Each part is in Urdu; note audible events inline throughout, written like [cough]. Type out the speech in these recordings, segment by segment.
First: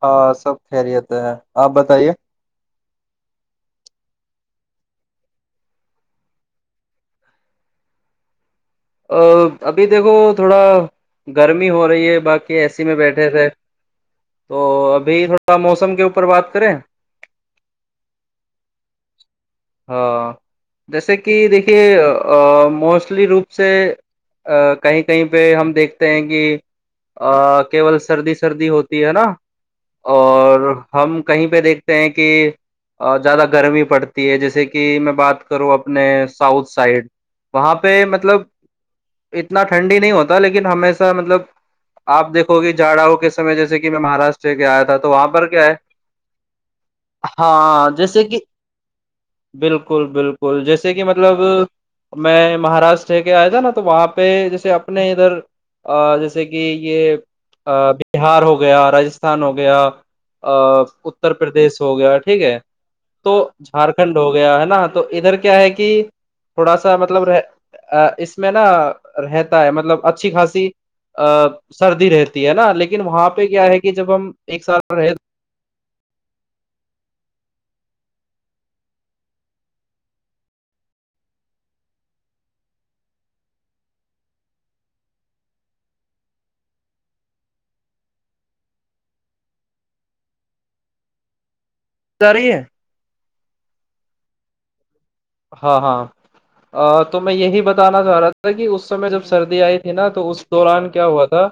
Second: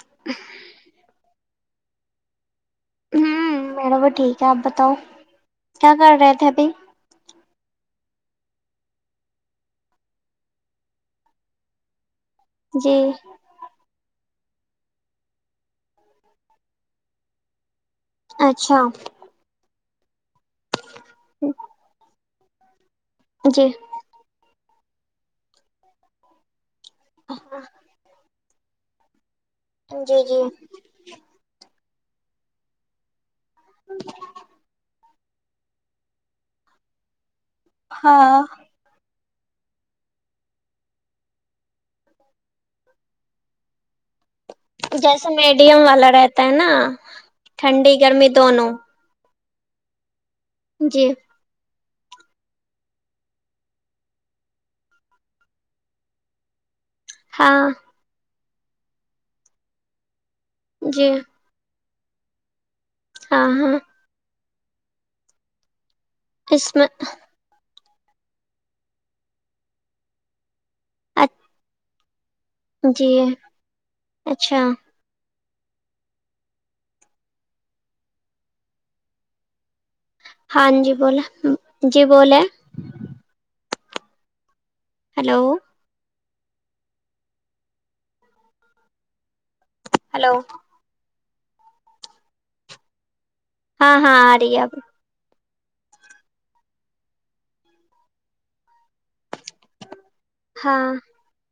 ہاں سب خیریت ہیں آپ بتائیے کیا آپ بتاؤ کیا کر رہے تھےبھی ا ابھی دیکھو تھوڑا گرمی ہو رہی ہے باقی کہ اے سی جی میں بیٹھے تھے تو ابھی تھوڑا موسم کے اوپر بات کریں اچھا ہاں جیسے کہ دیکھیے موسٹ مچلی روپ جی سے ا کہیں کہیں پہ ہم دیکھتے ہیں کہ ا کیول سردی سردی ہوتی ہے ن جی جی اور ہم کہیں پہ دیکھتے ہیں کہ زیادہ گرمی پڑتی جیسے کہ میں بات کروں اپنے ساؤتھ سائڈ وہاں پہ ہاں مطلب اتنا ٹھنڈی نہیں ہوتا لیکن ہمیشہ مطلب آپ دیکھو گے جھاڑوں کے سمے جیسے کہ میں مہاراشٹر کے آیا تھا تو وہاں جیسے پر کیا ہے میڈیم والا رہتا ہے نا ہاں ٹھنڈی جیسے گرمی کہ دونوں بالکل بالکل جیسے کہ جی مطلب میں مہاراشٹر کے آیا تھا نا تو وہاں پہ جیسے اپنے ادھر جیسے کہ یہ ہاں بہار ہوگا گیا راجستھان ہو گیا ا جی اتر پرردیش س ہو گیا ٹھیک ہے تو ہاں ہاں جھارکھنڈ ہو گیا ہے تو ادھر کیا ہے کہ اس تھوڑا میں سا مطلب رہ ا اس میں نا رہتا ہے مطلب اچھی خاصی ا [inaudible] سردی رہتی ہے نا لیکن جی وہاں پہ کیا ہے کہ جب ہم اچھا ایک سال رہ ہاں جی بولیں جی بولے ہلو ہلو ج رہی ہے ہاں ہاں آ رہی ہے ابھی ہاں ہاں تو میں یہی بتانا چاہ رہا تھا کہ اس سمے جب سردی آئی تھی نا تو اس دوران ہاں کیا ہوا تھا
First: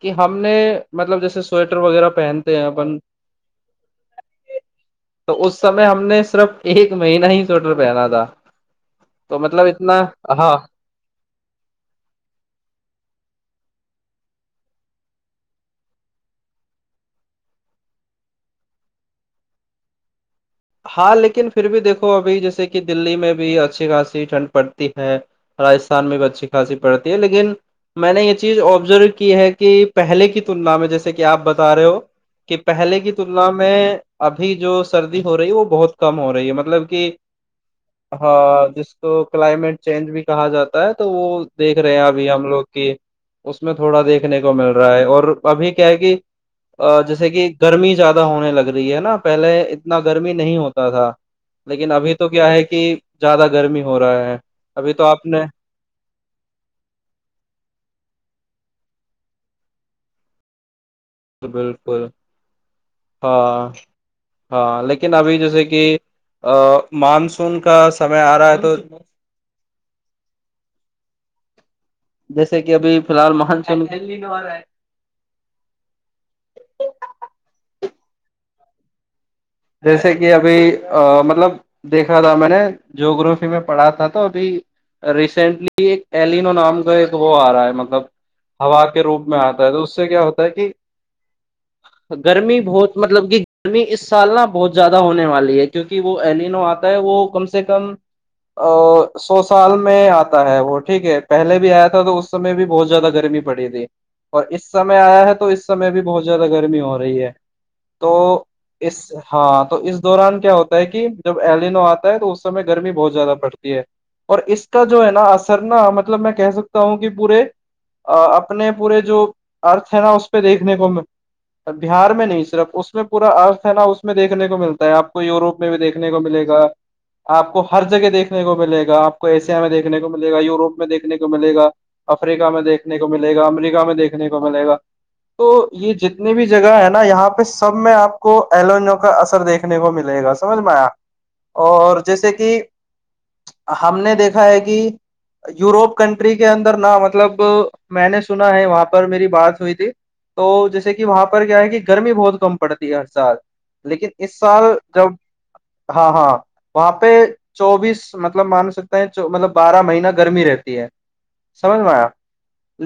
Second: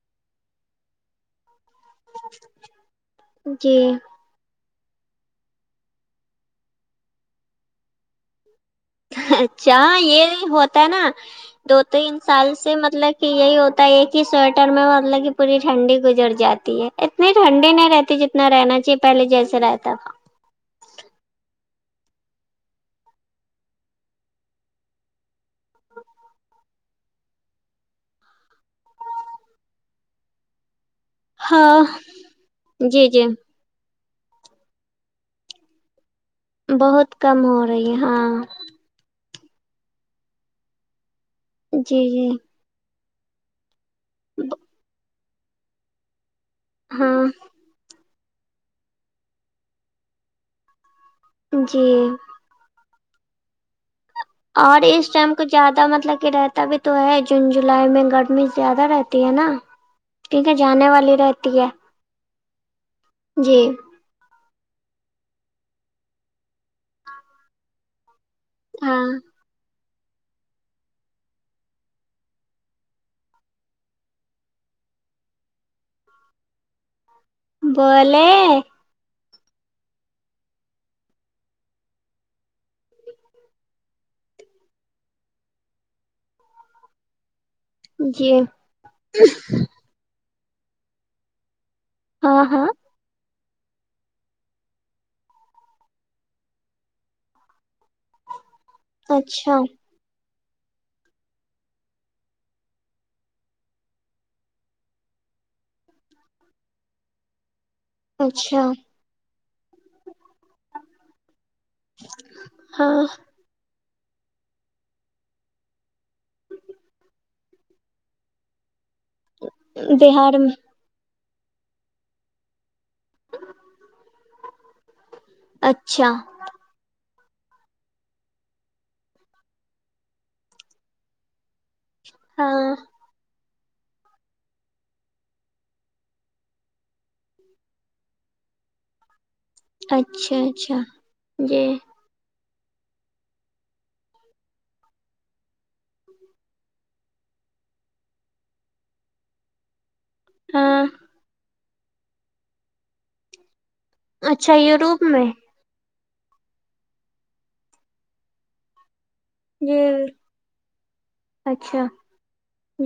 کہ ہم نے مطلب جیسے سویٹر وغیرہ پہنتے ہیں اپن جی تو اس سمے ہم نے صرف ایک مہینہ ہی سوٹ رہا بہنا تھا اچھا اتنا یہ ہاں ہوتا ہے نا دو تین سال سے مطلب کہ یہی ہوتا ہے کہ سویٹر میں مطلب کہ پوری ٹھنڈی گزر جاتی ہے اتنی ٹھنڈی نہیں رہتی جتنا رہنا چاہیے پہلے جیسے رہتا تھا ہاں لیکن پھر بھی دیکھو ابھی جیسے کہ دللی میں بھی اچھی خاصی ٹھنڈ پڑتی ہے راجستھان میں بھی اچھی خاصی پڑتی ہے لیکن میں نے یہ چیز آبزرو کی ہے کہ پہلے کی تلنا میں جیسے کہ آپ بتا ہاں رہے ہو کہ پہلے جی کی جی تلنا میں ابھی جو سردی ہو رہی وہ بہت کم ہو رہی ہے مطلب کہ بہت کم ہو رہی ہے ہاں جس کو کلائمیٹ چینج بھی کہا جاتا ہے تو وہ دیکھ رہے ہیں جی جی ابھی ہم لوگ کی اس میں تھوڑا دیکھنے کو مل رہا ہے اور ابھی کیا ہےکہ ا ہاں جیسے کہ گرمی زیاد ہونے لگ رہی ہے نا پہلے اتنا گرمی نہیں ہوتا تھا جی لیکن ابھی تو کیا ہے کہ زیادہ گرمی ہو رہا ہے اور ابھی تو اس آپ ٹائم نے کچھ زیادہ مطلب کہ رہتا بھی تو ہے جون جولائی میں گرمی زیادہ رہتی ہے نا کیونکہ جانے والے بالکل جی ہاں ہاں لیکن ابھی جیسے کہ مانسون کا سمے میں آ رہا ہے تو ہاں جیسے کہ ابھی فی الحال مونسون بولے جیسے کہ ابھی مطلب دیکھ رہا تھا میں نے جو گروپی میں پڑھا تھا تو ابھی ریسنٹلی ایک ٹیلینو ایلینو نام کا ایک وہ ہے مطلب جی ہوا کے روپ میں آتا ہے تو اس سے کیا ہوتا تا کہ ہاں گرمی ہاں بہت مطلب کہ گرمی اس سال نا بہت زیادہ ہونے والی ہے کیونکہ وہ ایلینو آتا ہے وہ کم سے کم سو اچھا سال میں آتا وہ ٹھیک ہے پہلے بھی آیا تھا تو اس سمے بھی بہت زیادہ گرمی پڑی تھی اور اس سمے آیا ہے تو اس سمے بھی بہت زیادہ گرمی ہو رہی ہے تو اچھا اس ہاں تو اس دوران کیا ہوتا ہے کہ جب ایلینو آتا ہے تو اس سمے گرمی ہاں بہت زیادہ پڑتی ہے اور اس کا جو ہے نا اثر نا مطلب میں کہہ سکتا ہوں کہ پورے اپنے پورے جو ارتھ ہے نا اس بہار پہ میں دیکھنے کو بہار میں نہیں صرف اس میں پورا نا اس میں دیکنے کو ملتا ہے آپ یوروپ میں بھی دیکھنے اچھا کو ملے گا آپ کو ہر جگہ دیکھنے کو ملے گا آپ کو ایشیا میں دیکھنے کو ملے گا یوروپ میں دیکھنے کو ملے گا افریقہ میں ہاں دیکھنے کو ملے گ امریک ہم دیکھنے کو ملے گا تو یہ جتنی بھی جگہ ہے نا یہاں پہ سب میں آپ کو ایلوونو کا اثر دیکھنے کو ملے گا اچھا سمجھ میں اچھا آیا جی اور جیسے کہ ہم نے دیکھا ہے کہ یوروپ کنٹری کے اندر نہا مطلب میں نے سنا ہے وہاں پر میری بات ہوئی تھی تو ہاں جیسے کہ وہاں پر کیا ہے کہ گرمی بہت کم پڑ ہے ہر سال لیکن اس اچھا سال یوروپ جب میں ہاں ہاں وہاں پہ چوبیس مطلب مان سکتے جو مطلب جی بارہ مہین گرمی رہتی ہے سمجھ اچھا میں آیا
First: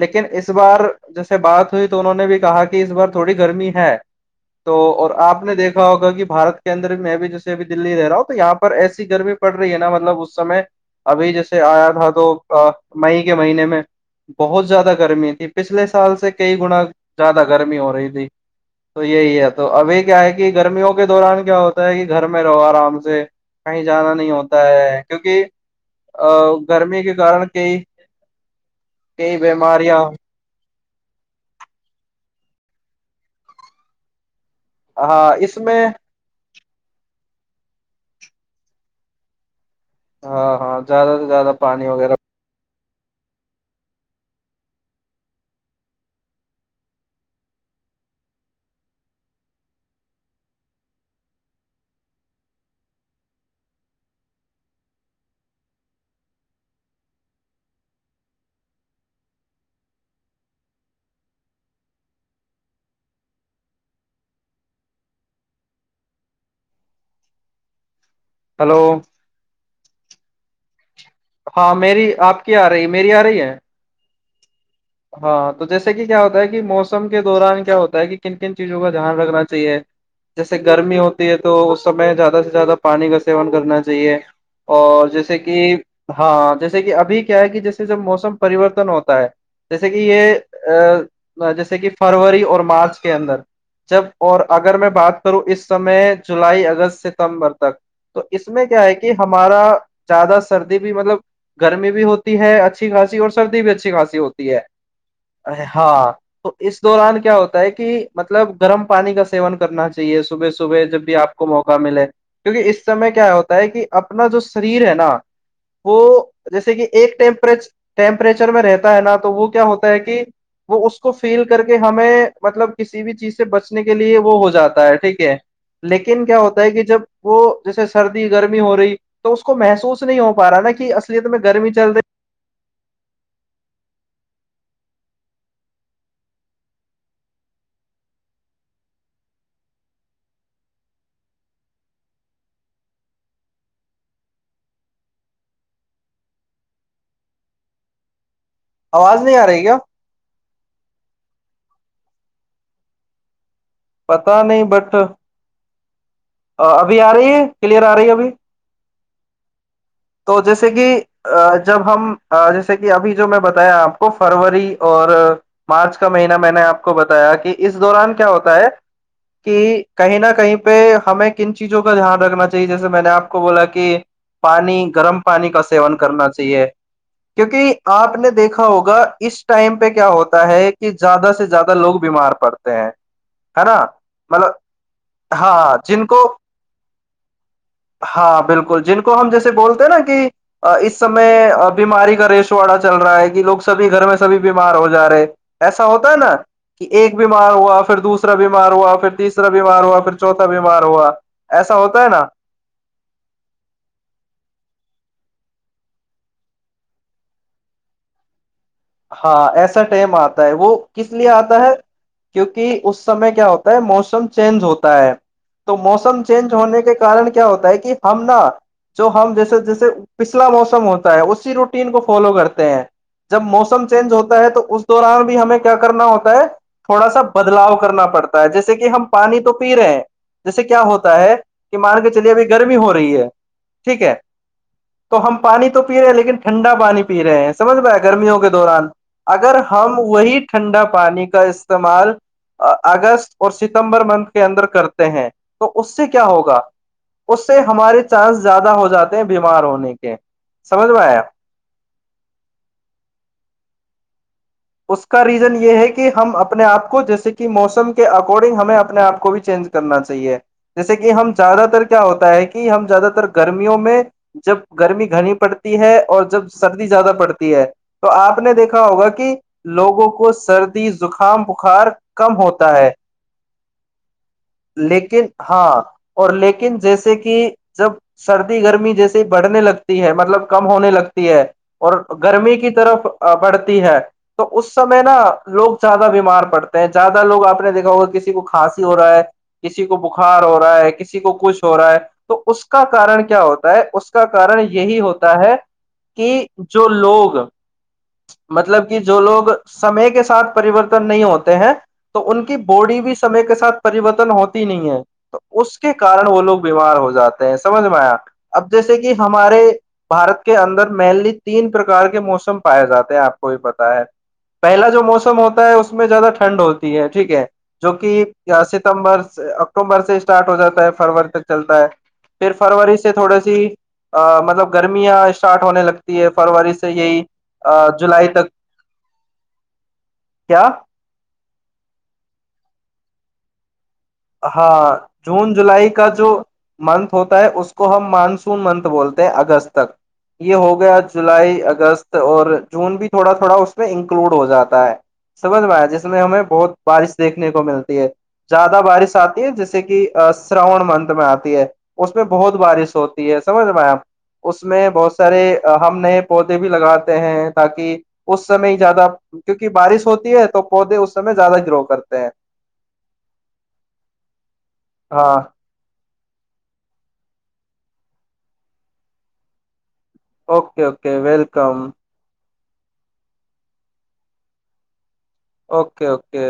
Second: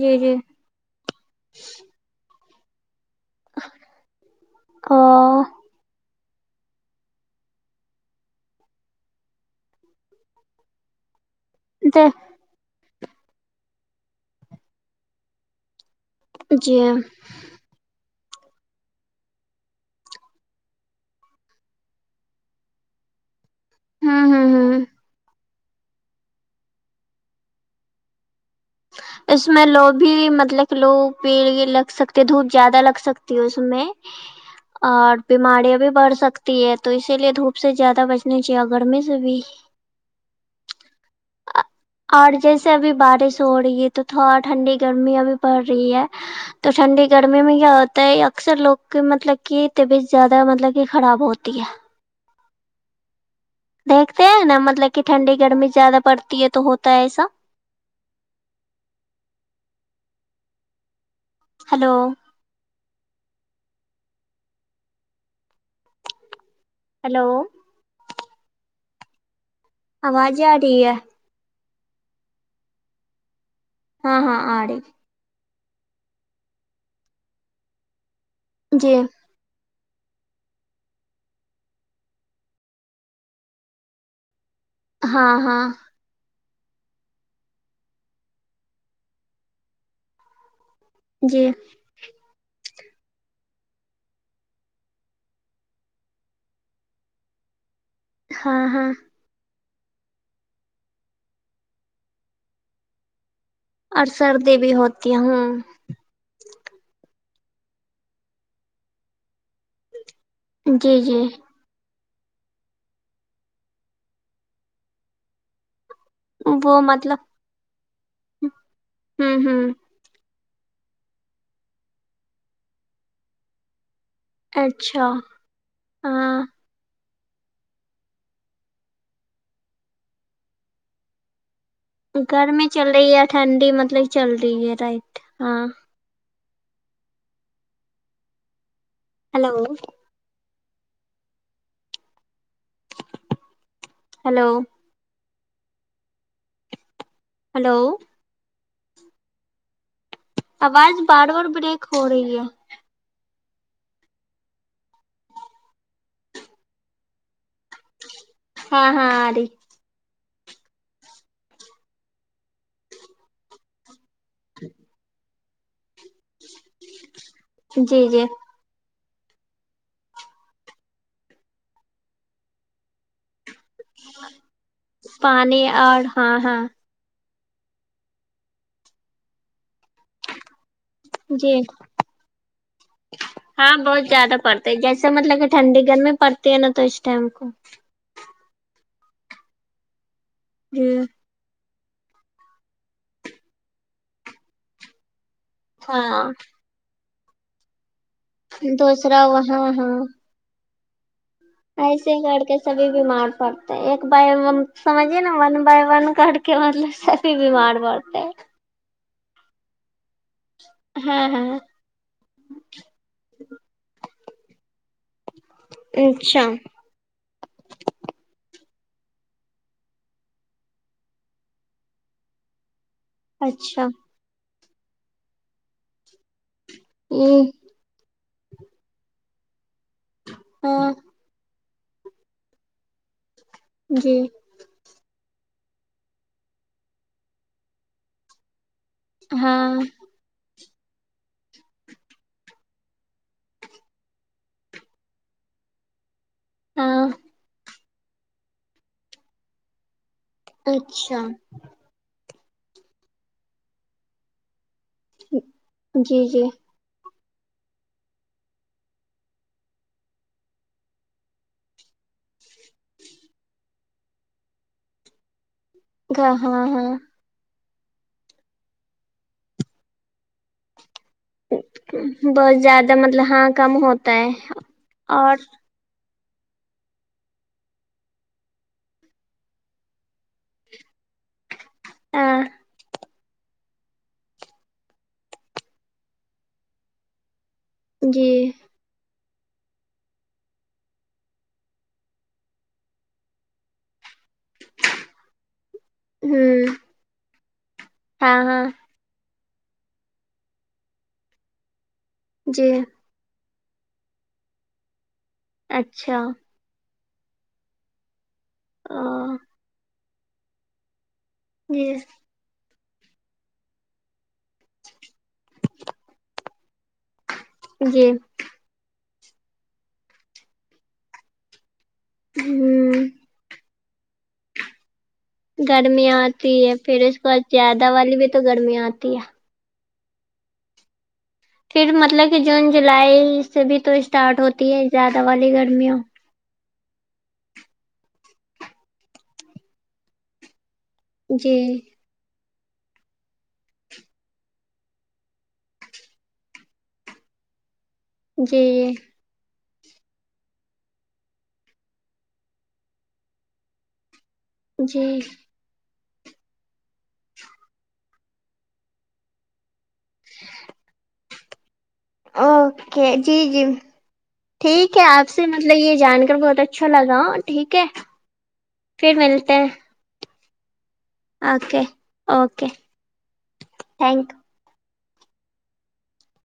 جی جی اس بار جیسے بات ہوئی تو انہوں نے بھی کہا کہ اس بار تھوڑی گرمی ہے تو او اور آپ نے دیکھا ہوگا کہ بارت کے اندر بھی میں بھی جیےبھی دللی رہا ہوں تو یہاں پر ایسی گرمی پڑ رہی ہے نا مطلب اسمے ابھی جیسے سے آیا تھا تو مئی کے مہینے میں بہت زیادہ گرمی تھی پچھلے سال سے کئی جی گنا ہوں زیادہ گرمی ہو رہی تھی تو یہی اب تو ابھی کیا ہے کہ گرمیوں کے دوران کیا ہوتا ہے کہ گھر میں رہو آرام سے کہیں جانا نہیں ہوں ہوتا ہوں ہے کیونکہ ا گرمی کے کارن کئی کئی اس میں لو بیماریاں بھی مطلب لوگ پیڑ لگ سکتے دھوپ زیادہ لگ سکتی ہے اس میں اور ہاں اس بیماریاں میں بھی بڑھ سکتی تی ہے تو اسی لیے دھوپ سے زیادہ بچنی چاہیے گرمی سے بھی ہاں ہاں زیادہ سے زیادہ پانی وغیرہ اور جیسے ابھی بارش سو رہی ہے تو تھوڑا ٹھنڈی گرمی ابھی پڑ رہی ہے تو ٹھنڈی گرمی میں کیا ہوتا ہے اکثر لوگ کی مطلب کہ طبیعت زیادہ مطلب کہ خراب ہوتی ہے دیکھتے ہیں نا مطلب کہ ٹھنڈی گرمی زیادہ پڑتی ہے تو ہوتا ہے ایسا ہلو ہلو ہیلو آواز ج ٹھیک ہے ہاں میری آپ کی آ رہی ہے میری آ رہی ہے ہاں ہاں آڑے ہاں تو جیسے کہ کیا ہوتا ہے کہ موسم کے دوران کیا ہوتا ہے کہ کن کن چیزوں کا جی دھیان رکھنا چاہیے جیسے گرمی ہوتی ہے تو اس سمے زیادہ سے زیادہ پانی کا سیون کرنا چاہیے اور ہاں جیسے کہ ہاں ہاں جیسے کہ ابھی کیا ہے کہ جیسے جب موسم پرریورتن ہوتا ہے جیسے کہ یہ جی ا جیسے کہ فروری اور مارچ کے اندر جب اور اگر میں بات کروں اس سمے جولائی اگست ستمبر تک تو اس ہاں میں کیا ہاں ہے کہ ہمارا زیادہ سردی بھی مطلب گرمی بھی ہوتی ہے اچھی خاصی اور سردی بھی اچھی اور خاصی ہوتی ہیں سردی بھی ہوتی ہوں ہے ہاں تو اس دوران کیا ہوتا ہے کہ مطلب گرم پانی کا س سیون کرنا چاہیے صبح صبح جی جب بھی جی آپ کو موقع ملے کیونکہ اس سمے کیا ہوتا ہے کہ اپنا جو شریر ہے نا وہ جیسے وہ کہ ایک مطلب ٹیپ ٹیمپریچر میں رہتا ہے نا تو ہوں وہ کیا ہوں ہوتا ہے کہ وہ اس کو فیل کر کے ہمیں مطلب کسی بھی چیز سے بچنے کے لیے وہ ہو جاتا ہے اچھا ٹھیک ہے لیکن ہاں کیا ہوتا ہے کہ جب وہ جیسے سردی گرمی ہو رہی تو اس کو محسوس نہیں ہو پا رہا نا کہ اصلیت میں گرمی چل رہی گرمی چل رہی ہے ٹھنڈی مطلب چل رہی ہے رائٹ ہاں ہلو ہلو ہلو آواز نہیں آ رہی کیا آواز بار بار بریک ہو رہی ہے پتہ نہیں بٹ ابھی آ رہی ہے کلیئر آ رہی ہے ابھی ہاں ہاں آ رہی تو جیسے کہ جب ہم جیسے کہ ابھی جو میں بتایا آپ کو فروری اور پانچ کا مہینہ میں نے آپ کو بتایا کہ اس جی دوران جی کیا ہوتا ہے کہ کہیں نہ کہیں پہ ہمیں کن چیزوں کا دھیان رکھنا چاہیے جیسے میں نے آپ کو بولا کہ کہ پانی گرم پانی کا سیون اور کرنا ہاں ہاں چاہیے کیونکہ آپ نے دیکھا ہوگا اس ٹائم پہ پ کیا ہوتا ہے کہ زیادہ سے جی زیادہ لوگ بیمار پڑتے ہیں ہے نا ہاں بہت زیادہ پڑتے ہے جیسے مطلب کہ ہاں ٹھنڈی جن گرمی کو پڑتی ہے نا تو اس ٹائم کو ہاں بالکل جن کو ہم جیے بول د نا کہ جی اس سمے اب بیماری کا ریش واڑا چل رہا ہے کہ لوگ سبھی گھر میں سبھی بیمار ہو جا رہے ایسا ہوتا ہے ہاں نا کہ ایک بیمار ہوا پھر دوسرا بیمار ہوا پھر دوسرا تیسرا وہاں بیمار ہاں ہوا پھر چوتا بیمار باروا ایسے ہی کر کے سبھی بیمار پڑتے ہیں ایک بائی ہم سمجھیے نا ون بائی ون کر کے مطلب سبھی بیمار پڑتے ہیں ہاں ایسا ٹم آتا ہے وہ کس ہاں لیے ہاں آتا ہے کیونکہ اس سمے کیا ہوتا ہے موسم تو چینج ہوتا ہے تو موسم اچھا چینج ہونے کے کارن کیا ہوتا ہے کہ ہم نا جو ہم جیسے جیسے پچھلا موسم ہوتا ہے اسی روٹین کو فالو کرتے ہیں جب موسم اچھا چینج ہوتا ہے تو اس دوران بھی ہمیں کیا کرنا ہوتا ہے تھوڑا سا ہمم بدلاؤ کرنا پڑتا جیسے کہ ہم پانی تو پی رہے ہیں جیسے کیا ہاں ہوتا ہے کہ مان کے چلیے ابھی گرمی ہو رہی ہے ٹھیک ہے جی تو ہم پانی تو پی رہے ہیں لیکن ٹھنڈا پانی پی رہے ہیں سمھاائے گرمیوں کے تو [unintelligible] اگر ہاں ہم وہی ٹھنڈا پانی کا استعمال اگست اور ستمبر منتھ کے اندر کرتے ہیں تو اس سے کیا کیا ہوگا ہاں اس سے ہمارے چانس زیادہ ہو جاتے ہیں بیمار ہونے کے سمجھ میں اچھا آیا اس کا ریزن یہ ہے کہ جی ہم جی اپنے اپ کو جیسے موسم کے اکارڈنگ ہمیں اپنے اپ کو بھی چینج کرنا چاہیے جیسے کہ ہم زیادہ تر کیا ہوتا ہے کہ ہم زیادہ تر گرمیوں میں جب گرمی گرمی پڑ ہے اور ہاں جب ہاں سردی ہاں زیادہ پڑتی ہے تو اپ نے دیکھا ہوگا کہ لوگوں کو سردی زخام بخار کم بہت ہوتا ہے زیادہ مطلب ہاں کم ہوتا ہے لیکن اور ہاں اور لیکن جیسے کہ جب سردی گرمی جیسے ہی بڑھنے لگتی ہے مطلب کم ہونے لگتی ہے اور ہاں گرمی کی طرف بڑھتی ہے تو غصے میں نہ لوگ زیادہ بیمار پڑتے ہیں زیادہ لوگ اپ دیکھا ہوگا جی کسی کو کھانسی ہو رہا ہے کسی کو بخار ہو رہا ہے کسی کو کچھ ہو رہا ہے تو اس کا کارن کیا ہوتا ہے کا کارن یہی ہوتا ہے کہ ہمم جو لوگ ہاں ہاں مطلب کہ جو لوگ سمے کے ساتھ پریورتن نہیں ہوتے ہیں تو ان کی جی باڈی بھی سمے کے ساتھ پریوررتن ہوتی ہی نہیں ہے اس کے اچھا کارن وہ لوگ بیمار ہوتے جاتے ہیں سمجھ میں آیا اب جیسے کہ ہمارے بارت کے اندر مینلی تین جی پرکار کے موسم پائے جاتے ہیں اپ کو یہ پتہ ہے پہلا جو موسم ہوتا ہے اس میں زیادہ ٹھنڈ ہوتی ہے ٹھیک ہے جو جی کہ ستمبر اکتوبر سے سٹارٹ ہو جاتا ہے فرور سے چلتا ہے پھر فروری ہ سے تھوڑی سی مطلب گرمیاں اسٹارٹ ہونے گرمی لگتی ہے آتی فروری سے پھر یہی جولائی تک تی ہے کیا پھر مطلب کہ جون جولائی سے بھی تو اسٹارٹ ہوتی ہے ہاں زیادہ والی جون جولائی گرمیوں کا جو منتھ ہوتا ہے اس کو ہم مانسون منتھ بولتے ہیں اگست تک یہ ہوگا گیا جی جولائی اگست اور جون بھی تھوڑا تھوڑا اس میں انکلوڈ ہو جاتا ہے سمجھ میں آیا جس میں ہمیں بہت بارش دیکھنے کو مل ہے زیادہ جی بارش ہے جیسے کہ شراون منت میں آتی ہے اس میں بہت بارش ہوتی ہے سمجھ میںئے آپ اس میں جی بہت سارے ہم نئے پودے بھی لگاتے ہیں تاکہ اس سمے ہی زیادہ کیونکہ بارش ہوتی ہے تو پودے اس کے میں زیادہ گرو کرتے ہیں اوکے جی جی ٹھیک ہے آپ ہاں سے مطلب یہ جان کر بہت اچھا لگا ٹھیک ہے پھر ملتے ہیں اوکے اوکے وک welcome okay okay thank you okay okay